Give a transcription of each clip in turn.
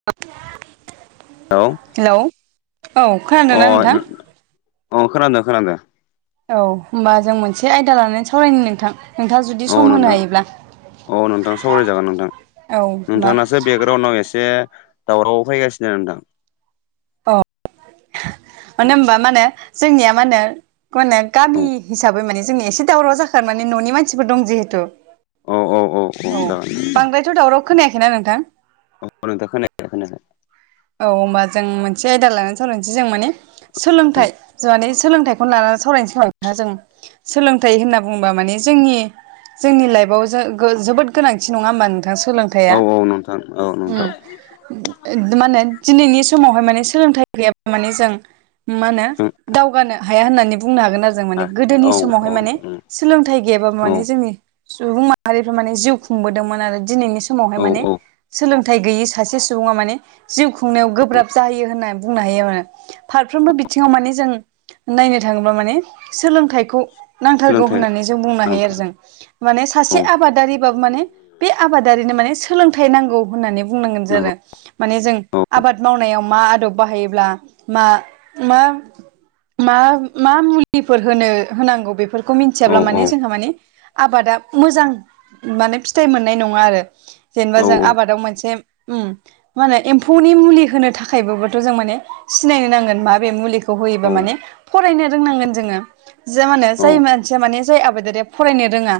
[inaudible] औ। हेल' औ। अ खोनादोंना नोंथां उम अ खोनादों खोनादों। औ होमबा जों मोनसे आयदा लानानै सावरायनो नोंथां। नोंथाङा जुदि औ सम होनो नोंथां हायोब्ला औ नोंथां सावरायजागोन औ मा गावनाव एसे दावराव फैगासिनो नोंथां। औ मानो होमबा मा होनो जोंनिया मा होनोे मा होनो औ गामि हिसाबै माने जों एसे दावराव जाखानानै माने न'नि मानसिफोर दं जिहेथु औ बांद्राय थ' दाव खोनायाखै ना नोंथां? अ नोंथां खोनायाखै खोनायाखै। औ होनोमबा जों मोनसे आयदा लानानै सावरायनोसै जों माने औ सोलोंथाइ जों माने सोलोंथाइखौनो लानानै सावरायनोसै होनबा नोंथां जों। सोलोंथाइ होनना बुङोबा माने जोंनि जोंनि लाइफआव जो गो जोबोद गोनांथि नङा होमबा नोंथां सोलों औ थाया औ नोंथां औ उम नोंथां माहोनो दिनैनि समावहाय माने सोलोंथाइ गैयाबा माने जों मा होनो जों दावगानो हाया होननानै बुंनो हागोन आरो जों माने गोदोनि औ औ समावहाय माने सोलोंथाइ गैयाबाबो औ माने जोंनि सुबुं माहारिफ्रा माने जिउ खुंबोदोंमोन आरो दिनैनि समावहाय औ माने औ सोलोंथाइ गैयि सासे सुबुङा माने जिउ खुंनायाव गोब्राब जायो होननानै बुंनो हायो मने फारफ्रोमबो बिथिङाव माने जों नायनो थाङोब्ला माने सोलोंथाइखौ नांथारगौ सोलोंथाइ होननानै जों बुंनो हायो आरो नांथारगौ जों माने औ सासे आबादारिबाबो माने बे आबादारिनो माने सोलोंथाइ नांगौ होननानै बुंनांगोन नंगौ आरो माने जों औ आबाद मावनायाव मा आदब बाहायोब्ला मा मा मा मा मुलिफोर होनो होनांगौ बेफोर खौ औ मिथियाब्ला औ माने जोंहा मानि आबादा मोजां माने फिथाइ मोननाय नङा आरो जेनेबा औ जों आबादाव मोनसे उम मा होनो एम्फौनि मुलि होनो थाखाय बाबोथ' जों माने सिनायनो नांगोन माबे मुलिखौ होयोबा औ माने फरायनो रोंनांगोन जोङो। जा माने औ जाय मानसिया मानेजाय आबादारिया फरायनो रोङा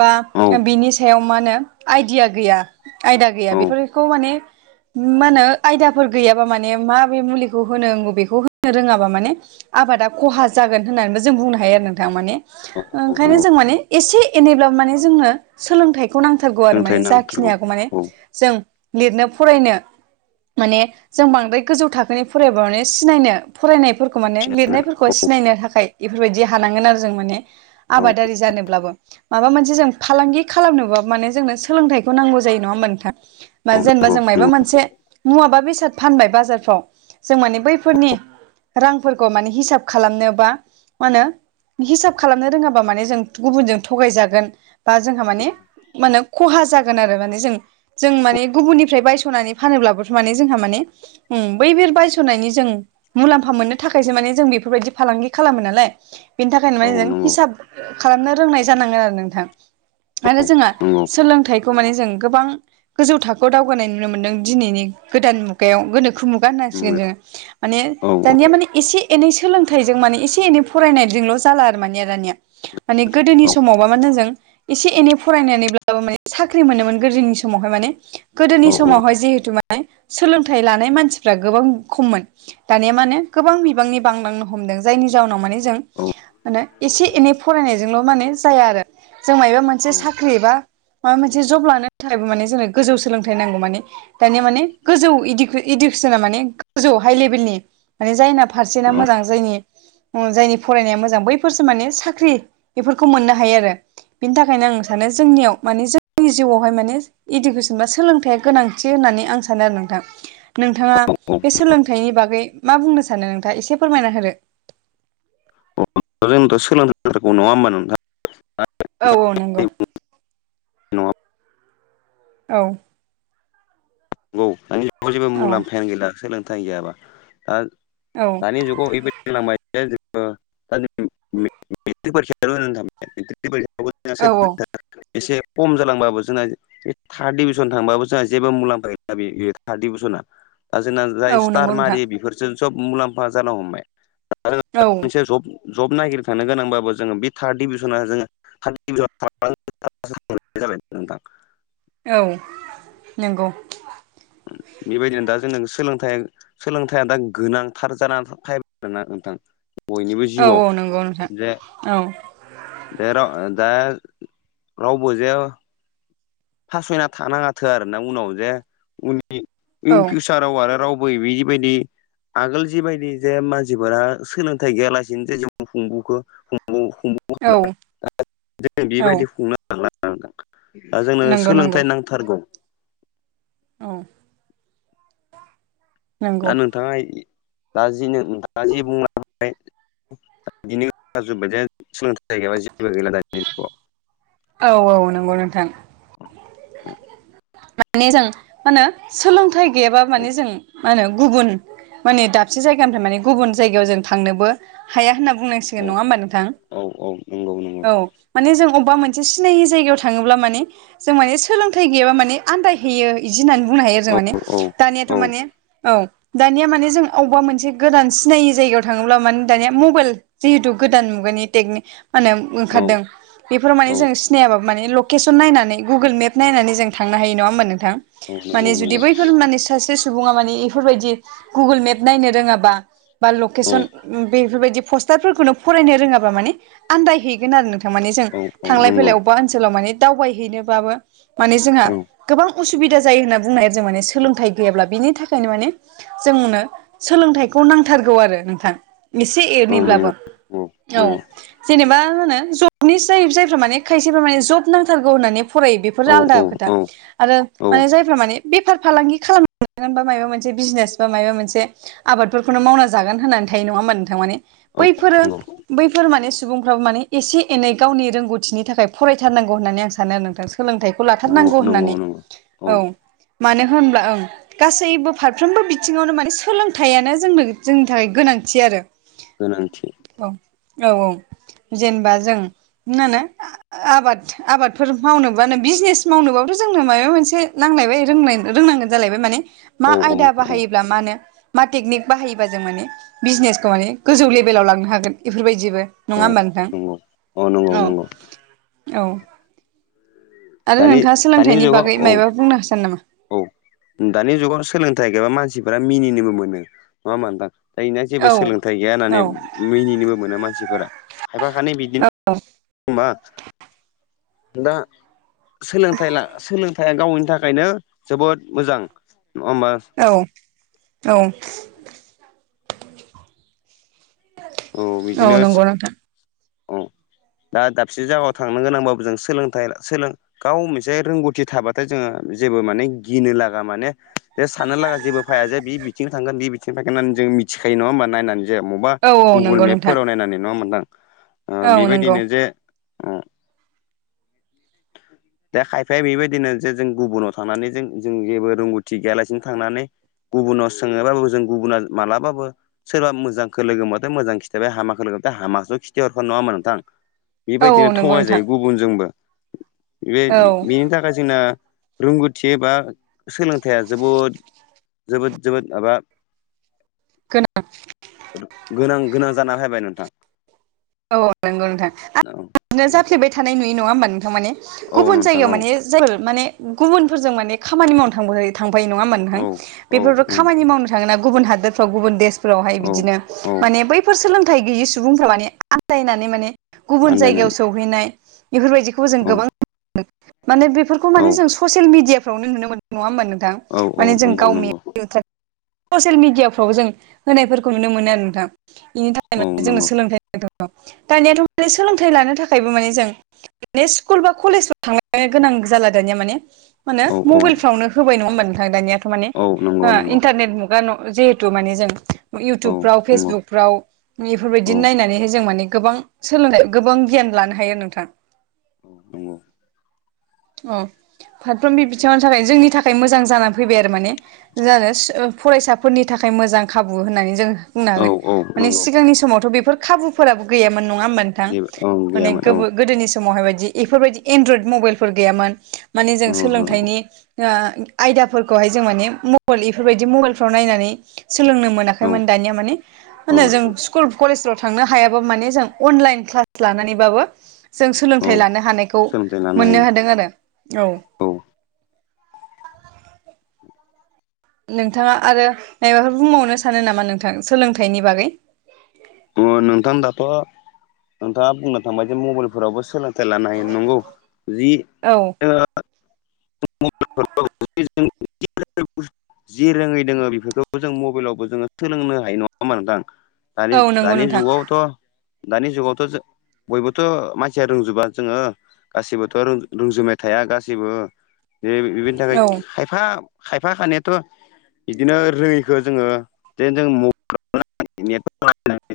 बा औ बिनि सायाव मा होनो आइदिया गैया आयदा गैया औ बेफोरखौ माने मा होनो आयदाफोर गैयाबा माने माबे मुलिखौ होनो नांगौ बेखौ होनो रोङाबा माने आबादा खहा जागोन होननानैबो जों बुंनो हायो आरो नोंथां माने ओंखायनो नंगौ जों माने एसे एनैब्ला माने जोंनो सोलोंथाइ खौ नांथारगौ आरो सोलोंथाइ माने नांथारगौ जाखिनिखौ माने औ जों लिरनो फरायनो माने जों बांद्राय गोजौ थाखोनि फरायबा माने सिनायनो फरायनायफोरखौ खौ माने नंगौ लिरनायफोरखौ सिनायनो थाखाय बेफोरबायदि हानांगोन आरो जों माने आबादारि जानोब्लाबो माबा मोनसे जों फालांगि खालामनोबा माने जोंनो सोलोंथाइखौ नांगौ जायो नङा होमा नोंथां। बा जेनेबा नंगौ जों औ मायबा मोन माबा बेसाद फानबाय बाजारफ्राव जों माने बैफोरनि रांफोरखौ माने हिसाब खालामनो बा मा होनो हिसाब खालामनो रोङाबा माने जों गुबुनजों थगायजागोन। बा जोंहा माने म होने खहा जागोन आरो माने जों जों माने गुबुननिफ्राय बायस'नानै फानोब्लाबोथ' माने जोंहा माने उम बै बिर बायस'नायनि जों मुलाम्फा मोननो थाखायसो माने जों बेफोरबायदि फालांगि खालामो नालाय बेनि थाखायनो माने नंगौ हिसाब खालामनो रोंनाय जानांगोन आरो नोंथां। आरो जोंहा नंगौ सोलोंथाइखौ माने जों गोबां गोजौ थाखोआव दावगानाय नुनो मोन्दों। दिनैनि गोदान मुगायाव गोनोखो मुगा नंगौ होननांसिगोन जोङो माने औ औ औ दानिया माने एसे एनै सोलोंथाइजों माने एसे एनै फरायनायजोंल' जाला आरो माने दानिया माने गोदोनि समावबा मा होनो जों एसे एनै फरायनानैब्लाबो माने साख्रि मोनोमोन गोदोनि समावहाय माने गोदोनि औ समावहाय जिहेथ थ माने सोलोंथाइ लानाय मानसिफ्रा गोबां खममोन दानिया मा होनो गोबां बिबांनि बांलांनो हमदों जायनि जाउनाव माने जों औ औ माने एसे एनै फरायनायजोंल' माने जाया आरो जों मायबा मोनसे साख्रि एबा माबा मोनसे जब लानो थाखायबो माने जोंनो गोजौ सोलोंथाइ नांगौ माने दानिया माने गोजौ इडु-इडुकेसना माने गोजौ हाइ लेभेलनि माने जायना फारसे नना औ मोजां जायनि जायनि फरायनाया मोजां बैफोरसो माने साख्रि बेफोरखौ मोननो हायो आरो बिनि थाखायनो आं सानो जोंनियाव माने जोंनि जिउआवहाय माने इडुकेसन बा सोलोंथाइया गोनां होननानै आं सानो नोंथां नोंथाङा बे सोलों थाइनि बागै मा बुंनो सानो नोंथाङा एसे फोरमायना होदों। औ जोंथ' सोलोंथ नङा होनोमबा नोंथां। औ औ नंगौ। नङा नंगौ औ नंगौ दानि मुगायाव जेबो औ मुलाम्फायानो गैला सोलोंथाइ गैयाबा दा औ दानि जुगाव [unintelligible] मायथाइया जोबबा औ [unintelligible] [unintelligible] एसे खम जालांबाबो जोंहा बे थार्ड डिभिसन थांबाबो जोंहा जेबो मुलाम्फा दा बेयो थार दि भिसना दा जोंना औ जाय स्टार नंगौ नोंथां मारि बेफोर जों सब मुलाम्फा जानो हमबाय औ मोनसे जब जब नायगिरनो थांनो गोनांबाबो जोङो बे थार्ड डिभिजना जोङो [unintelligible] जाबाय नोंथां। औ नंगौ। उम बेबायदिनो दा जों सोलोंथाइ सोलोंथाइया दा गोनांथार जानानै फायबायना नोंथां। बयनिबो औ औ जिउआव नंगौ नोंथां जे औ जेराव दा रावबो जे फासयना थानाङाथो आरो ना उनाव जे उननि औ इन फिउसार साराव आरो रावबो इबिबायदि आगोल जिबायदि जे मानसिफोरा सोलोंथाइ गैयालासिनो जे जिउ खुंबोखो औ [unintelligible] [unintelligible] जों औ बेबायदि खुंनो [unintelligible] नंगौ नंगौ नांथारगौ। औ नंगौ दा नोंथाङा इ दाजिनो दा जि बुंलांबाय बिनि [unintelligible] सोलोंथाइ गैयाबा जेबो गैला दानि जुगआव। औ औ नंगौ नोंथां। माने जों मा होनो सोलोंथाइ गैयाबा माने औ जों मा होनो गुबुन माने दाबसे जायगानिफ्राय माने गुबुन जायगायाव जों थांनोबो हाया होनना बुंनां औ मिथिगोन नङा होमबा नोंथां औ औ नंगौ नंगौ औ। माने जों अबबा मोनसे सिनायि जायगायाव थाङोब्ला माने जों माने सोलोंथाइ गैयाबा माने आन्दायहैयो। इदि होननानै बुंनो हायो आरो जों औ माने औ दानियाथ' औ माने औ दानिया माने जों अबबा मोनसे गोदान सिनायि जायगायाव थाङोब्ला माने दानिया मबेल जिहेतु गोदान मुगानि टेकनिक मा होनो औ ओंखारदों बेफोराव औ माने जों सिनायाबाबो माने लकेसन नायनानै गुगोल मेप नायनानै जों थांनो हायो नङा होमबा नोंथां। नंगौ माने जुदि नंगौ बैफोर मानिस सासे सुबुङा मानि बेफोरबायदि गुगोल मेप नायनो रोङाबा बा औ लकेसन बेफोरबायदि पस्टारफोरखौनो फरायनो रोङाबा माने आनदायहैगोन आरो नों माने जों औ थांलाय नंगौ फैलाय अबबा ओनसोलाव माने दावबायहैनोबाबो माने जोंहा औ गोबां उसुबिदा जायो होनना बुंनो हायो आरो जों माने सोलोंथाइ गैयाब्ला बिनि थाखाय नो माने जोंनो सोलोंथाइखौ नांथारगौ आरो नोंथां। एसे औ नंगौ औ एनैब्लाबो नंगौ औ जेनेबा होनो जब निसाय जायफ्रा माने खायसेफ्रा माने जब नांथारगौ होननानै फरायो बेफोरो आलादा औ औ खोथा। आरो माने जाय माने बेफार फालांगि खालाम [unintelligible] बा माबा मोनसे बिजनेस बा मायबा मोनसे आबादफोरखौनो मावना जागोन होननानै थायो नङा होमबा नोंथां माने बैफोरो बैफोर माने सुबुंफ्राबो माने एसे एनै गावनि रोंगौथिनि थाखाय फरायथारनांगौ होननानै आं सानो नोंथां सोलोंथाइ खौ लाथारनांगौ नंगौ नंगौ होननानै नंगौ औ मानो होनब्ला ओं गासैबो फारफ्रोमबो बिथिङावनो माने सोलोंथाइयानो जोंनो जोंनि थाखाय गोनांथि आरो। गोनांथि औ औ औ जेनेबा जों मा होनो आ-आबाद आबादफोर मावनोबानो बिजनेस मावनोबाबोथ जोंनो माबा मोनसे नांलायबाय रों रोंनांगोन जालायबाय माने मा औ औ आयदा औ बाहायोब्ला मानो मा टेकनिक बाहायोबा जों माने बिजनेसखौ माने गोजौ लेभेलाव लांनो हागोन बेफोरबायदिबो औ नङा होमबा नोंथां नंगौ औ नंगौ ओं नंगौ औ आरो नोंथाङा सोलों नि जगाव औ औ दानि जुगाव सोलोंथाइ गैयाबा मानसिफोरा मिनिनोबो मोनो नङा नोंथां। दायोया जेबो औ सोलोंथाइ गैया होननानै औ मिनिनोबो मोना मानसिफोरा खायफा खानि बिदिनो औ मा दा सोलोंथाइ दा सो था गावनो थाखायनो जोबोद मोजां नङा होमबा औ औ औ बिदिनो नंगौ नोंथां औ दा दाबसे जायगायाव थांनो गोनांबाबो जों सोलोंथाइ सोलों गाव मोनसे रोंगौथि थाबाथाय जोङो जेबो माने गिनो लागा माने बेे सान लागा जेबो फैाया जे बे बिथिं थांगोन बे बिथिं फैोननानै जों मिथिायो नङा होनोमबा नायनानै जाया अबा औ औ गुगोल नंगौ नोंथां मेपफोराव नायनानै नङा मोनदां ओ औ नंगौ बेबायदिनो जे ओ [inaudible] दा खायफाया बेबायदिनो जे जों गुबुनाव थांनानै जों जों जेबो रोंगौथि गैयालासिनो थांनानै गुबुनाव सोंनायबाबो जों गुबुना मालाबाबो सोरबा मोजांखौ लोगो मोन मोजां खिथाबाय हामाखौ लोगोथाय हामाखौ खिथि हरानो नङामोन नोंथां औ औ बेबायदिनो नंगौ नोंथां थगायजायो गुबुनजोंबो बे बेनि औ थाखाय जोंना रोंगौथि एबा सोलोंथाइया जोबोद जोबोद जोबोद माबा खोना गोनां गोनां जाना फैबाय नोंथां औ नंगौ नोंथां औ [unintelligible] जाफ्लेबाय थानाय नुययो नङा होमबा नोंथां माने औ गुबुन नोंथां जायगायाव औ माने जाय माने गुबुनफोरजों माने खामानि मावनो थां थांफायो नङा औ औ बेफोरबो खामानि औ मावनो थाङोना गुबुन हादोरफ्राव गुबुन देश ब्रहाय औ बिदिनो औ माने बैफोर सोलोंथाइ गैयि सुबुंफ्रा माने आन्दायनानै माने गुबुन जायगायाव आन्दायनानै सौहैनाय बेफोरबायदिखौबो जों औ गोबां माने बेफोरखौ औ माने जों ससियेल मिडियाफ्रावनो नुनो मोनदों नङा होमबा नोंथां औ औ माने जों नंगौ गावनि नंगौ [unintelligible] ससियेल मिडियाफ्राव जों होनायफोरखौ नुनो मोनो आरो नोंथां बेनि औ थाखाय जोंनो नंगौ सोलोंथाइ दङ दानियाथ' माने सोलोंथाइ लानो थाखायबो माने जों माने स्कुल बा कलेजाव थांलनो गोनां जाला दानिया माने मा होने औ औ मबाइलफ्रावनो होबाय नङा होमबा नोंथां दानियाथ' मानिे औ नंगौ नंगौ इन्टारनेट मुगा तु माने जों इउ औ टुबफ्राव नंगौ फेजबुगफ्राव औ इफोरबायदि नायनानै जों माने गोबां सोलोंनाय गोबां गियान लानो हायो आरो नोंथाङां उम। उम फारफ्रोमबो बिथिङावनि थाखाय जोंनि थाखाय मोजां जानानै फैबाय आरो माने जानो फरायसाफोरनि थाखाय मोजां खाबु होननानै जोङो बुंनो औ हागोन औ माने नंगौ सिगांनि समावथ' बेफोर खाबुफोराबो गैयामोन नङा होनोममोन थां जेबो औ माने गैयामोन औ गोदोनि समावहायबायदि बेफोरबायदि एनड्रयद मबाइलफोर गैयामोन माने जों औ सोलोंथाइनि ओ आयदाफोरखौहाय जों माने मबाइल इफोरबायदि मबाइलफ्राव नायनानै सोलोंनो औ मोनाखैमोन दानिया माने औ होनो जों स्कुल कलेजफ्राव थांनो हायाबा माने जों अनलाइन क्लास लानानैबाबो जों औ सोलोंथाइ लानो हानायखौ सोलोंथाइ लानो मोननो हायो हादों आरो औ नोंथाङा आरो मनायबाफोर बुंबावनो सानो नामा नोंथां सोलोंथाइनि बागै अ नोंथां दााथ' नोंथाङा बुंनो थांबाय जे मबाइलफोरावबो सोलोंथाइ लानो हायो नंगौ जि औ [unintelligible] [inaudible] [unintelligible] [inaudible] जि रोङै दोङो बेफोरखौबो जों मबाइलावबो जोङो सोलोंनो हायो नङा होमा नोंथां? औ नंगौ दानि-दानि नोंथां जुगावथ' दानि जुगावथ' बयबोथ' मानसिया रोंजोबा जोङो गासिबोथ' रों रोंजोबबाय थाया गासिबो जे बिनि थाखायाय औ खायफा खायफा खानायाथ' बिदिनो रोङिखो जोङो ज जोंङो [unintelligible] [unintelligible]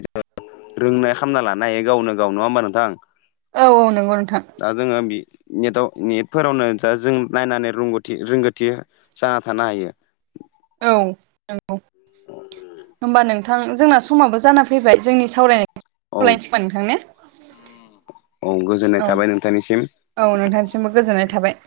रोंनाय खालामामना लानो हायो गावनो गाव नङा होमबा नोंथां? औ-औ नंगौ नोंथां। दा जोङो बि नेटआव नेटफोरावनो दा जों नायनानै रोंगौथि रोंगोथि जाना थानो हायो। औ नोंगौ होनोमबा नोंथां जोंना समाबो जाना फैबाय जोंनि औ सावरायनाय [unintelligible] नोंथां ने औ गोजोननाय औ थाबाय नोंथांनिसिम। औ नोंथांसिमबो गोजोननाय थाबाय।